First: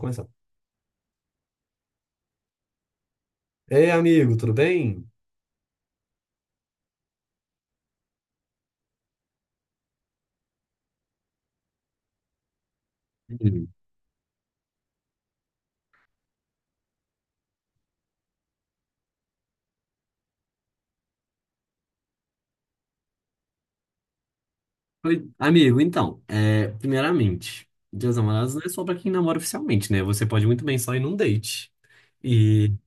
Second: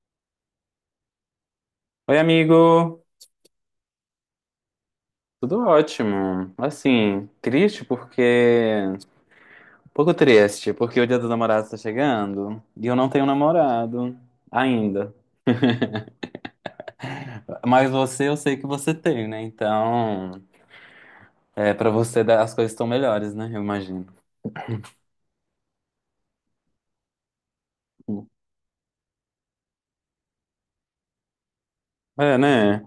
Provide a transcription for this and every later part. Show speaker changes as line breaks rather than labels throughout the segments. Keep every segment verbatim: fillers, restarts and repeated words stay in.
Começar.
Oi, amigo.
Ei, amigo, tudo bem?
Tudo ótimo. Assim, triste porque. um pouco triste, porque o Dia dos Namorados tá chegando e eu não tenho
Hum.
namorado ainda. Mas você, eu sei que você tem, né? Então, é, pra você dá- as coisas estão melhores, né? Eu imagino.
Oi, amigo, então, é, primeiramente, Dia dos Namorados não é só pra quem namora oficialmente, né? Você pode muito bem só ir num date.
É,
E,
né?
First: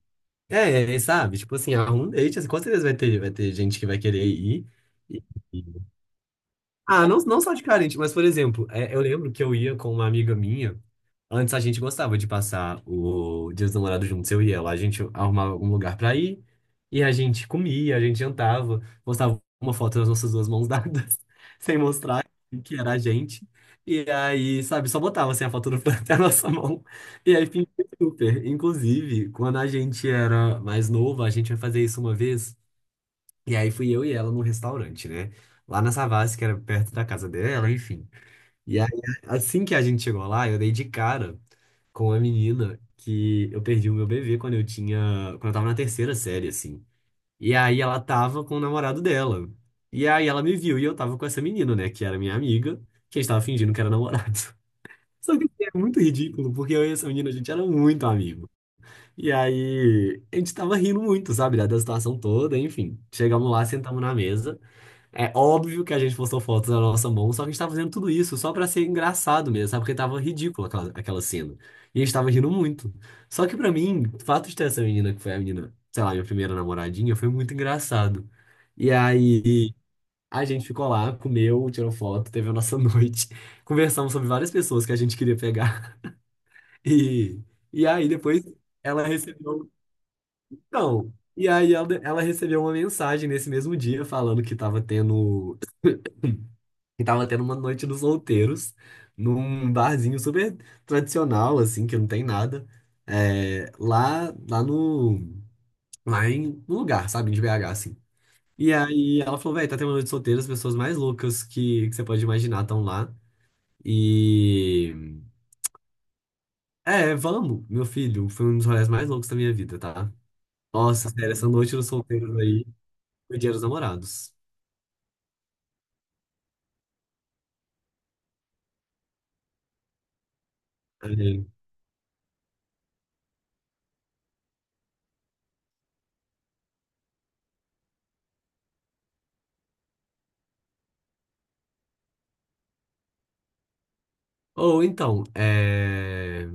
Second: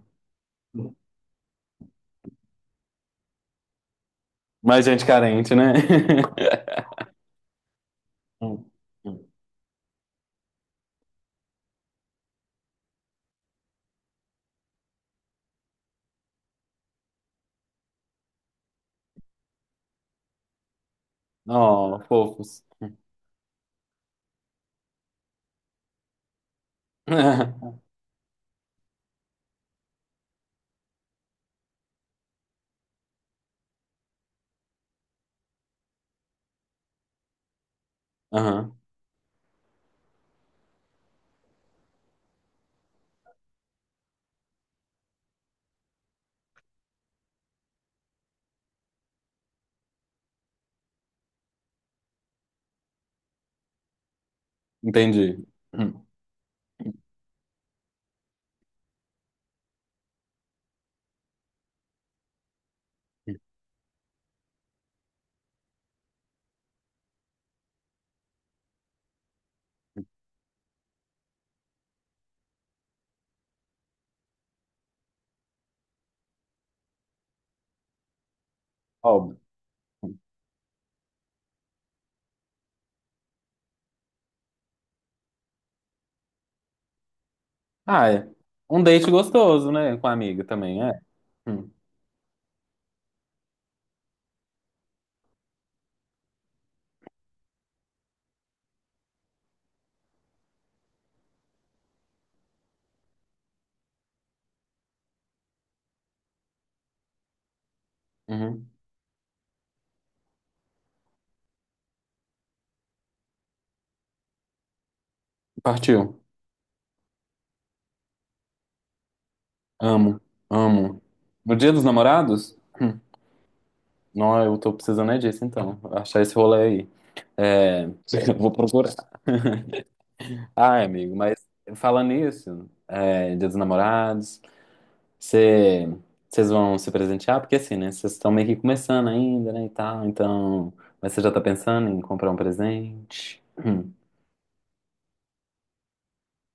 é, é, é, sabe? Tipo assim, arruma um date, assim, com certeza vai ter, vai ter gente que vai querer ir.
Mais gente
E-
carente, né?
e- Ah, não, não só de carente, mas, por exemplo,
Hum,
é, eu
hum.
lembro que eu ia com uma amiga minha. Antes a gente gostava de passar o Dia dos Namorados juntos, eu e ela. A gente arrumava um lugar pra ir e a gente comia, a gente jantava, postava uma foto das nossas duas mãos dadas, sem
Oh,
mostrar
fofos.
que era a gente. E aí, sabe, só botava assim a foto do Fran até a nossa mão. E aí fingia super. Inclusive, quando a gente era mais novo, a gente ia fazer isso uma vez. E aí fui eu e ela num restaurante, né? Lá na Savassi, que era perto da casa dela, enfim.
Aham,
E aí, assim que a gente chegou lá, eu dei de cara com uma menina que eu perdi o meu bebê quando eu tinha, quando eu tava na terceira série, assim. E aí ela tava com o namorado dela. E aí ela me viu e eu tava com essa menina, né, que era minha amiga, que a gente tava fingindo que era namorado. Só
entendi.
que é muito
Hum.
ridículo, porque eu e essa menina, a gente era muito amigo. E aí a gente tava rindo muito, sabe, da da situação toda, enfim. Chegamos lá, sentamos na mesa. É óbvio que a gente postou fotos da nossa mão, só que a gente tava fazendo tudo isso só pra ser engraçado mesmo, sabe? Porque tava ridícula aquela, aquela cena. E a gente tava rindo muito. Só que pra mim, o fato de ter essa menina, que foi a menina, sei lá, minha primeira namoradinha, foi muito engraçado. E
Óbvio.
aí a gente ficou lá, comeu, tirou foto, teve a nossa noite. Conversamos sobre várias pessoas que a gente queria pegar. E, e aí
Ah, é.
depois
Um
ela
date
recebeu.
gostoso, né? Com a amiga também, é.
Então, e
Hum,
aí ela, ela recebeu uma mensagem nesse mesmo dia falando que tava tendo. E tava tendo uma noite dos solteiros, num barzinho super tradicional, assim, que não tem nada. É, lá, lá no, lá em, No lugar, sabe, de B H, assim.
uhum.
E aí ela falou, velho, tá tendo uma noite solteira, as pessoas mais loucas que, que você pode imaginar estão lá. E...
Partiu.
É, vamos, meu filho, foi um dos rolês mais loucos da minha vida, tá?
Amo, amo.
Nossa, sério, essa
No Dia
noite
dos
dos solteiros
Namorados?
aí
Hum.
foi Dia dos Namorados.
Não, eu tô precisando é disso, então. Achar esse rolê aí. É, vou procurar. Ai, amigo, mas
Aí,
falando nisso, é, Dia dos Namorados, cê- vocês vão se presentear? Porque assim, né? Vocês estão meio que começando ainda, né, e tal. Então, mas você já tá pensando em comprar um presente? Hum,
ou então, é...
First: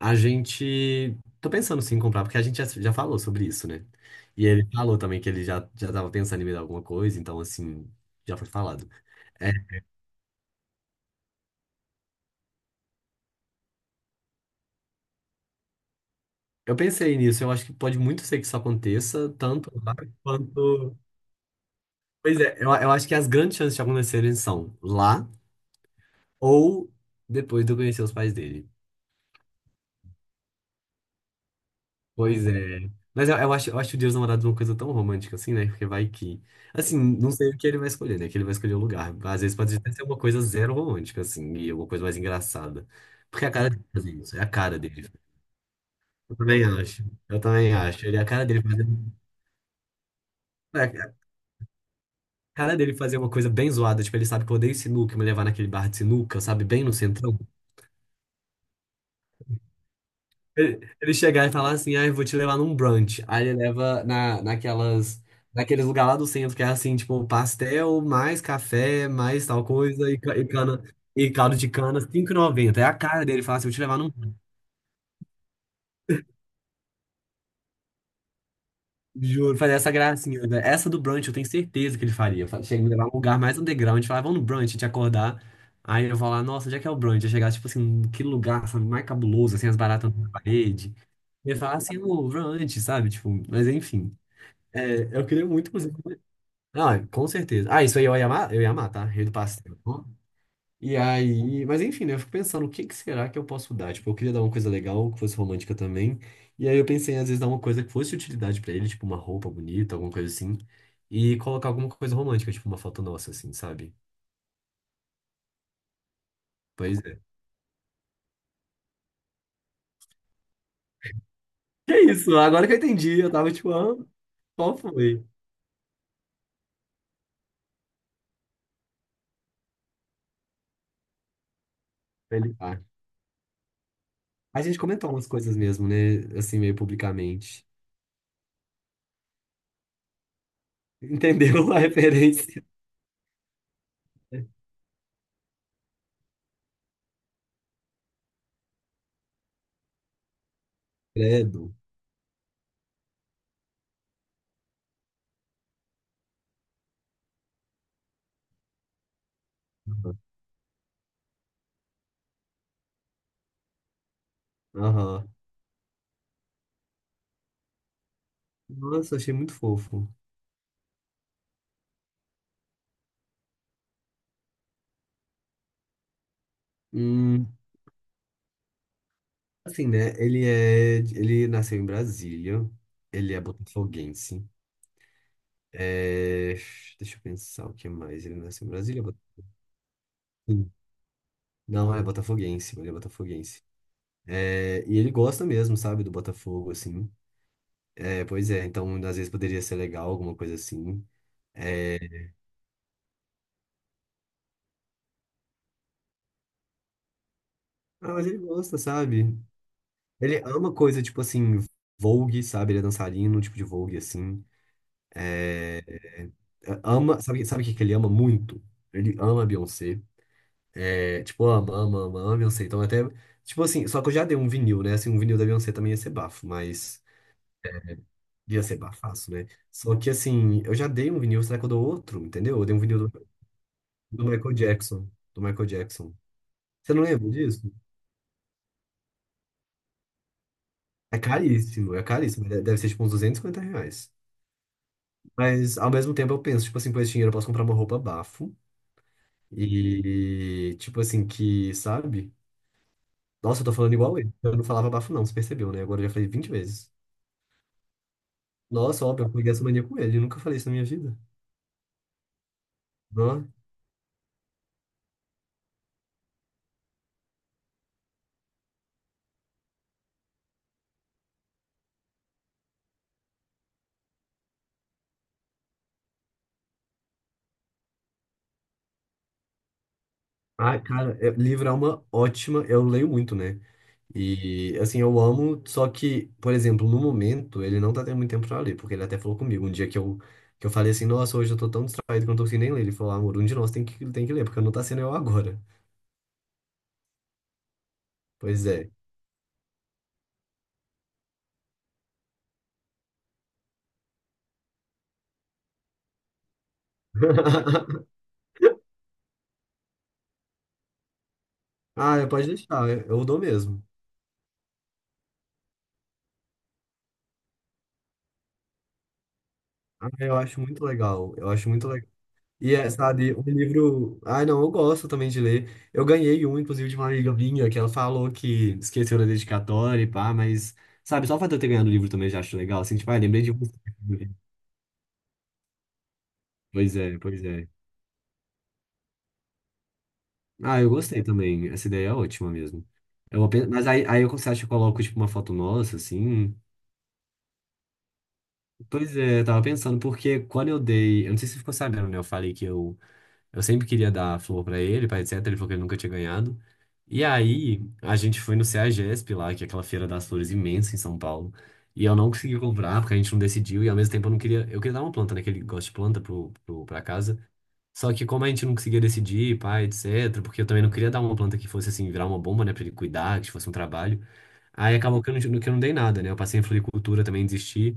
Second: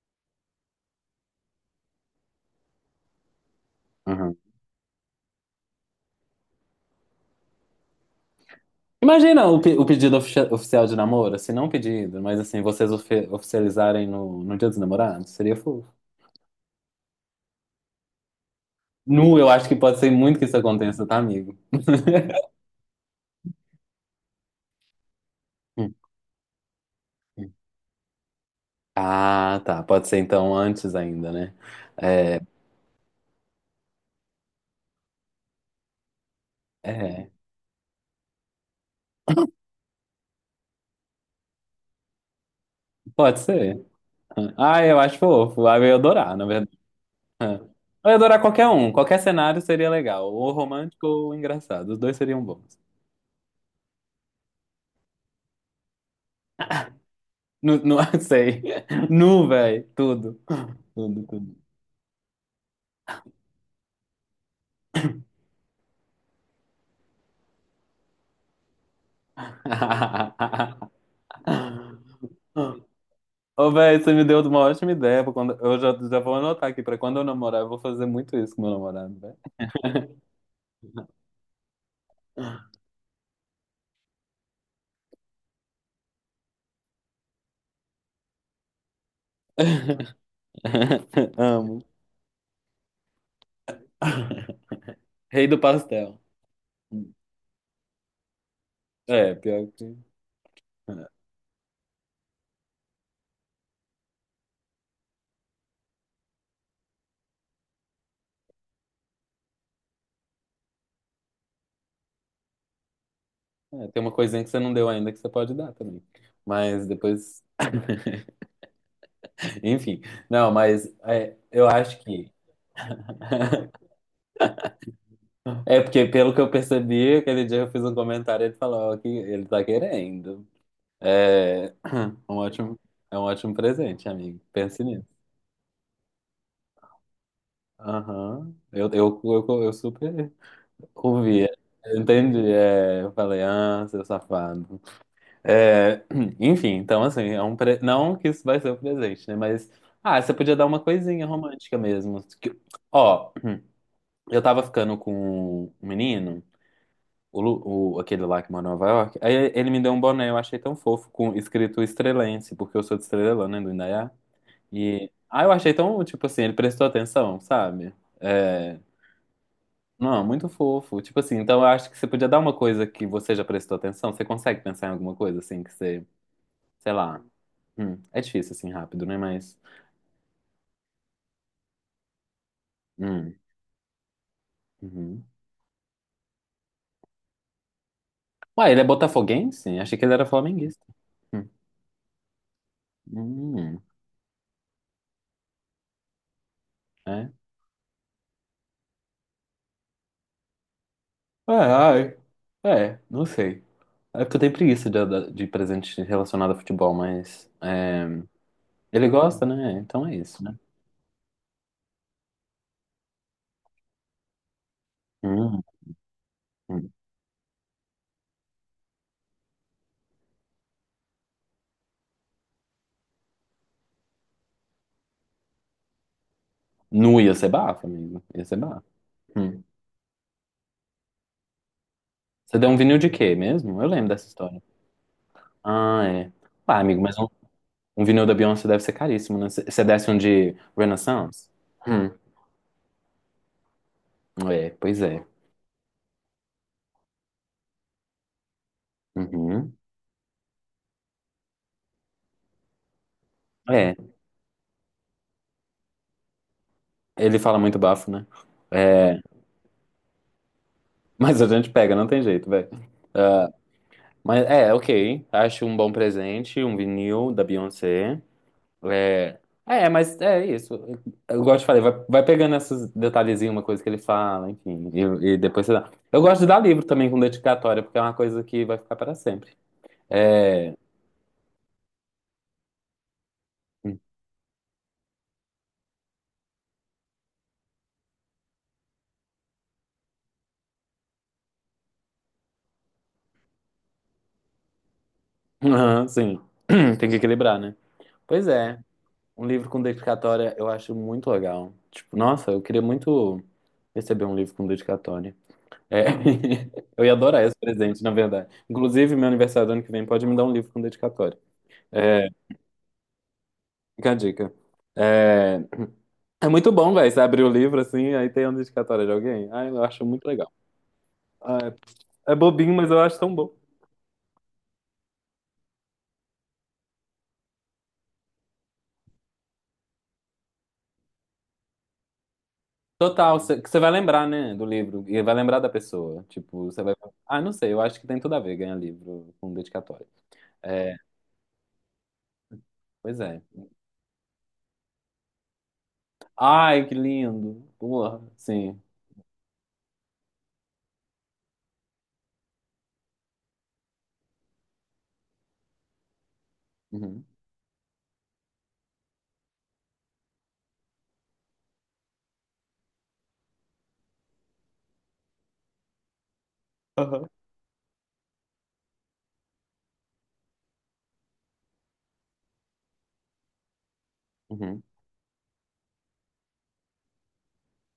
A gente. Tô pensando sim em comprar, porque a gente já, já falou sobre isso, né?
uhum.
E ele falou também que ele já, já tava pensando em me dar alguma coisa, então assim, já foi falado.
Imagina
É,
o, pe- o pedido ofici- oficial de namoro, assim, não um pedido, mas assim, vocês ofe- oficializarem no, no Dia dos Namorados, seria fofo.
eu pensei nisso, eu acho que pode muito ser que isso aconteça,
Nu, eu acho
tanto
que
lá
pode ser muito que isso
quanto.
aconteça, tá, amigo?
Pois é, eu, eu acho que as grandes chances de acontecerem são lá
Hum,
ou
hum.
depois de eu conhecer os pais dele.
Ah, tá, pode ser então antes ainda, né? É,
Pois é. Mas eu, eu acho, eu acho o Dia dos Namorados uma coisa tão romântica assim, né? Porque vai que. Assim,
é,
não sei o que ele vai escolher, né? Que ele vai escolher o lugar. Às vezes pode até ser uma coisa zero romântica, assim, e uma coisa mais engraçada.
pode
Porque é a cara
ser.
dele fazer isso, é a cara
Ah, eu
dele.
acho fofo, ah, eu ia adorar,
Eu
na
também
verdade.
acho. Eu
Ah.
também acho.
Eu ia
Ele, é a
adorar
cara dele
qualquer
fazer.
um, qualquer cenário seria legal, ou
É
romântico ou engraçado, os dois seriam
a cara
bons.
dele fazer uma coisa bem zoada, tipo, ele sabe que eu odeio sinuca, me levar naquele bar de sinuca, sabe? Bem no centrão.
Nu, nu, sei. Nu, velho, tudo.
Ele ele
Tudo,
chegar e
tudo.
falar assim, ah, eu vou te levar num brunch. Aí ele leva na, naquelas, naqueles lugar lá do centro, que é assim, tipo, pastel, mais café, mais tal coisa, e, ca- e cana,
Ah,
e caldo de
ah.
cana, cinco e noventa. É a cara dele falar assim,
Ô,
eu vou te levar
velho,
num
você me
brunch.
deu uma ótima ideia. pra Quando... Eu já, já vou anotar aqui pra quando eu namorar, eu vou fazer muito isso com meu namorado, velho.
Juro, fazer essa gracinha, né? Essa do brunch eu tenho certeza que ele faria. Fa- Chega me levar num lugar mais underground, falar, vamos no brunch, te acordar. Aí eu vou lá, nossa, onde é que é o brunch? Eu chegar, tipo assim, que lugar, sabe, mais cabuloso, assim, as baratas na parede. Ele falar
Amo.
assim, o brunch, sabe? Tipo, mas enfim. É, eu
Rei
queria
do
muito, inclusive.
pastel.
Ah, com certeza. Ah, isso aí eu ia amar, eu ia amar, tá? Rei do
É, pior
pastel.
que.
E aí, mas enfim, né? Eu fico pensando, o que que será que eu posso dar? Tipo, eu queria dar uma coisa legal, que fosse romântica também. E aí eu pensei, às vezes, dar uma coisa que fosse utilidade pra ele, tipo uma roupa bonita, alguma coisa assim. E colocar alguma coisa romântica, tipo uma foto nossa, assim,
É,
sabe?
tem uma coisinha que você não deu ainda que você pode dar também. Mas
Pois é.
depois. Enfim. Não, mas é, eu
Que
acho que.
isso, agora que eu entendi, eu tava tipo, ah, qual foi?
É porque, pelo que eu percebi, aquele dia eu fiz um comentário e ele falou que ele tá querendo. É, um
Ele,
ótimo,
ah.
é um ótimo presente, amigo.
A gente
Pense.
comentou umas coisas mesmo, né? Assim, meio publicamente.
Aham. Eu, eu, eu, eu super ouvia.
Entendeu a
Eu entendi.
referência?
É, eu falei, ah, seu safado. É, enfim, então assim, é um pre... não que isso vai ser o presente, né? Mas, ah, você podia dar uma coisinha
Credo.
romântica mesmo. Que- Ó, eu tava ficando com um menino, o, Lu- o- aquele lá que mora em Nova York, aí ele me deu um boné, eu achei tão fofo, com escrito Estrelense, porque eu sou de Estrelândia, né, do Indaiá. E,
Aham.
ah, eu achei tão, tipo assim, ele prestou atenção, sabe? É.
Nossa, achei muito fofo.
Não, muito fofo. Tipo assim, então eu acho que você podia dar uma coisa que você já prestou atenção. Você consegue pensar em alguma coisa assim que você, sei lá.
Hum,
Hum, é difícil assim rápido, né? Mas.
assim, né? Ele é, ele nasceu em Brasília.
Hum,
Ele é botafoguense.
uhum.
É, deixa eu pensar o que mais. Ele nasceu
Ué,
em
ele é
Brasília? Bota-
botafoguense? Achei que ele era
Sim.
flamenguista. Hum,
Não, é botafoguense. Ele é botafoguense.
hum,
É, e ele gosta mesmo, sabe, do Botafogo, assim.
é.
É, pois é. Então, às vezes poderia ser legal, alguma coisa assim.
É,
É,
ai. É, não sei. É porque eu tenho preguiça de, de presente relacionado a futebol, mas. É,
ah, mas ele gosta,
ele
sabe?
gosta, né? Então é
Ele
isso, né?
ama coisa tipo assim, Vogue, sabe? Ele é dançarino, tipo de Vogue, assim.
Hum,
É, é,
hum.
Ama, sabe, sabe o que que ele ama muito? Ele ama a Beyoncé. É, tipo, ama, ama, ama, ama a Beyoncé. Então até, tipo assim, só que eu já dei um vinil, né? Assim, um vinil da Beyoncé também ia ser bafo, mas
Nu, ia ser bafo, amigo. Ia ser
ia ser
bafo.
bafaço, né?
Hum.
Só que assim, eu já dei um vinil, será que eu dou outro,
Você
entendeu? Eu
deu
dei
um
um
vinil de
vinil do,
quê mesmo? Eu lembro
do
dessa
Michael
história.
Jackson, do Michael
Ah,
Jackson.
é. Pá,
Você
amigo,
não
mas um,
lembra disso?
um vinil da Beyoncé deve ser caríssimo, né? Você desce um de
É
Renaissance?
caríssimo, é
Hum,
caríssimo. de- Deve ser tipo uns duzentos e cinquenta reais.
é, pois é.
Mas ao mesmo tempo eu penso, tipo assim, com esse dinheiro eu posso comprar uma roupa bafo.
Uhum.
E tipo assim, que, sabe? Nossa, eu tô falando
É,
igual ele. Eu não falava bafo, não, você percebeu, né? Agora eu já falei vinte vezes.
ele fala muito bafo, né?
Nossa,
É,
óbvio, eu peguei essa mania com ele. Eu nunca falei isso na minha vida.
mas a gente pega, não tem jeito, velho.
Não.
Ah, mas é, ok. Acho um bom presente, um vinil da Beyoncé. É, é, mas é isso. Eu gosto de falar, vai, vai pegando esses detalhezinhos, uma coisa que ele fala, enfim, e, e depois você dá. Eu gosto de dar livro também com dedicatória, porque é uma coisa que vai ficar para sempre. É,
Ah, cara, é, livro é uma ótima. Eu leio muito, né? E, assim, eu amo, só que, por exemplo, no momento, ele não tá tendo muito tempo pra ler, porque ele até falou comigo. Um dia que eu, que eu falei assim, nossa, hoje eu tô tão distraído que eu não tô conseguindo nem ler. Ele falou, ah, amor, um de nós tem que, tem que ler, porque não tá sendo eu agora.
aham, sim. Tem que equilibrar, né? Pois
Pois
é,
é.
um livro com dedicatória eu acho muito legal. Tipo, nossa, eu queria muito receber um livro com dedicatória. É. Eu ia adorar esse presente, na verdade. Inclusive, meu aniversário do ano que vem pode me dar um livro com dedicatória.
Ah, eu
É,
pode deixar, eu eu dou mesmo.
fica a dica. É, é muito bom, velho, você abrir o livro assim, aí tem uma dedicatória de alguém. Ai, eu acho
Ah,
muito
eu
legal.
acho muito legal. Eu
Ah,
acho muito legal.
é. É bobinho,
E é,
mas eu acho tão
sabe, um
bom.
livro. Ai, não, eu gosto também de ler. Eu ganhei um, inclusive, de uma amiga minha, que ela falou que esqueceu da dedicatória e pá, mas, sabe, só o fato de eu ter ganhado o livro também já acho legal. Assim, tipo, ai,
Total,
lembrei de
cê- que
você.
você vai lembrar, né, do livro, e vai lembrar da pessoa. Tipo, você vai.
Pois é,
Ah,
pois
não
é.
sei, eu acho que tem tudo a ver ganhar livro com dedicatória.
Ah, eu
É,
gostei também. Essa ideia é ótima mesmo.
pois
Eu
é.
vou pen- mas aí, aí eu, você acha que eu coloco, tipo, uma foto nossa, assim?
Ai, que lindo! Porra, sim.
Pois é, eu tava pensando, porque quando eu dei. Eu não sei se você ficou sabendo, né? Eu falei que eu Eu sempre queria dar flor pra ele, pai, et cetera. Ele falou que ele nunca tinha ganhado. E
Uhum,
aí, a gente foi no CEAGESP lá, que é aquela feira das flores imensa em São Paulo. E eu não consegui comprar, porque a gente não decidiu. E ao mesmo tempo eu não queria. Eu queria dar uma planta, né? Que ele gosta de planta pro, pro, pra
aham,
casa. Só que como a gente não conseguia decidir, pai, et cetera. Porque eu também não queria dar uma planta que fosse assim, virar uma bomba, né? Pra ele cuidar, que fosse um trabalho.
uhum.
Aí acabou que eu não, que eu não dei nada, né? Eu passei em floricultura, também desisti.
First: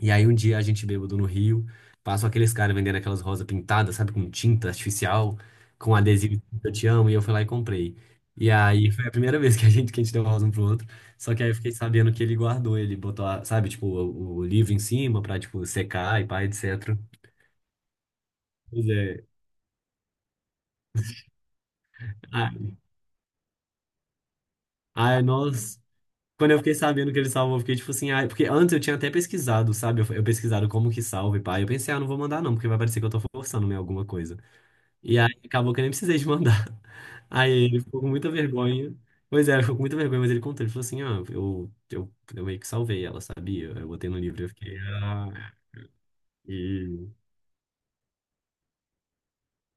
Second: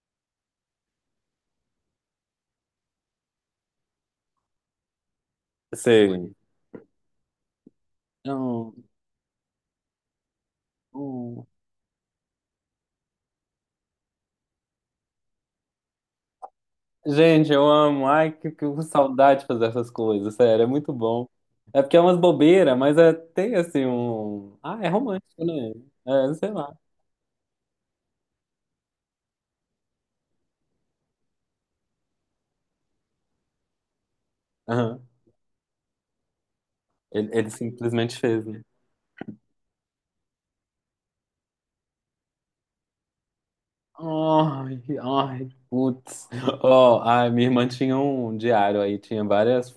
E aí um dia a gente bêbado no Rio, passam aqueles caras vendendo aquelas rosas pintadas, sabe, com tinta artificial, com
Sei.
adesivo escrito Eu Te Amo, e eu fui lá e comprei. E
Não,
aí foi a primeira vez que a gente, que a gente deu rosa um pro outro, só que
não.
aí eu fiquei sabendo que ele guardou, ele botou, a- sabe, tipo, o, o livro em cima pra, tipo, secar e pá, et cetera.
Gente, eu amo. Ai, que, que
Pois é.
saudade de fazer essas coisas, sério, é muito bom. É porque é umas
Ah,
bobeiras, mas é, tem assim um. Ah, é
ai,
romântico, né?
nós...
É, sei
Quando eu
lá.
fiquei sabendo que ele salvou, eu fiquei tipo assim, ai, porque antes eu tinha até pesquisado, sabe? Eu, eu pesquisado como que salva e pá. Eu pensei, ah, não vou mandar não, porque vai parecer que eu tô forçando, né, alguma coisa.
Aham.
E aí acabou que eu nem precisei de mandar.
Ele, ele
Aí ele ficou com
simplesmente
muita
fez, né?
vergonha. Pois é, ele ficou com muita vergonha, mas ele contou. Ele falou assim, ah, eu, eu, eu meio que salvei ela, sabia? Eu botei no livro, eu fiquei,
Ai, ai,
ah,
putz. Ó,
e...
a minha irmã tinha um diário aí, tinha várias.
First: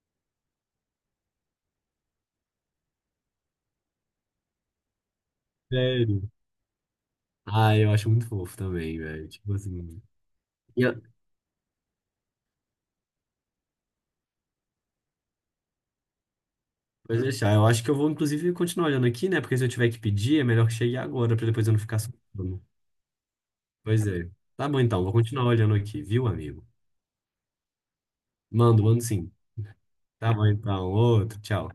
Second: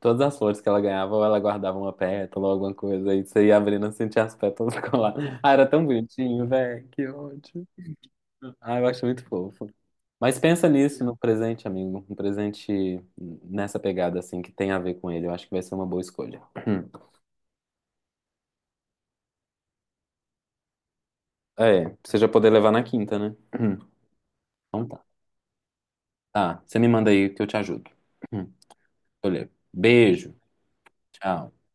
Todas as flores que ela ganhava, ou ela guardava uma pétala ou alguma coisa. Aí você ia abrindo e sentia as pétalas colar. Ah, era tão
Sério?
bonitinho, velho. Que ótimo.
Ah, eu acho muito fofo
Ah, eu
também,
acho muito
velho. Tipo
fofo.
assim...
Mas pensa
E eu-
nisso no presente, amigo. Um presente nessa pegada, assim, que tem a ver com ele. Eu acho que vai ser uma boa escolha.
Pode deixar, eu acho que eu vou, inclusive, continuar olhando aqui, né? Porque se eu tiver que pedir, é melhor que chegue agora, pra depois eu não
É, pra
ficar
você já poder
soltando.
levar na quinta, né?
Pois é. Tá bom,
Então tá.
então, vou continuar olhando aqui, viu,
Tá,
amigo?
você me manda aí que eu te ajudo.
Mando, mando sim.
Olha.
Tá
Beijo.
bom, então. Outro,
Tchau.
tchau.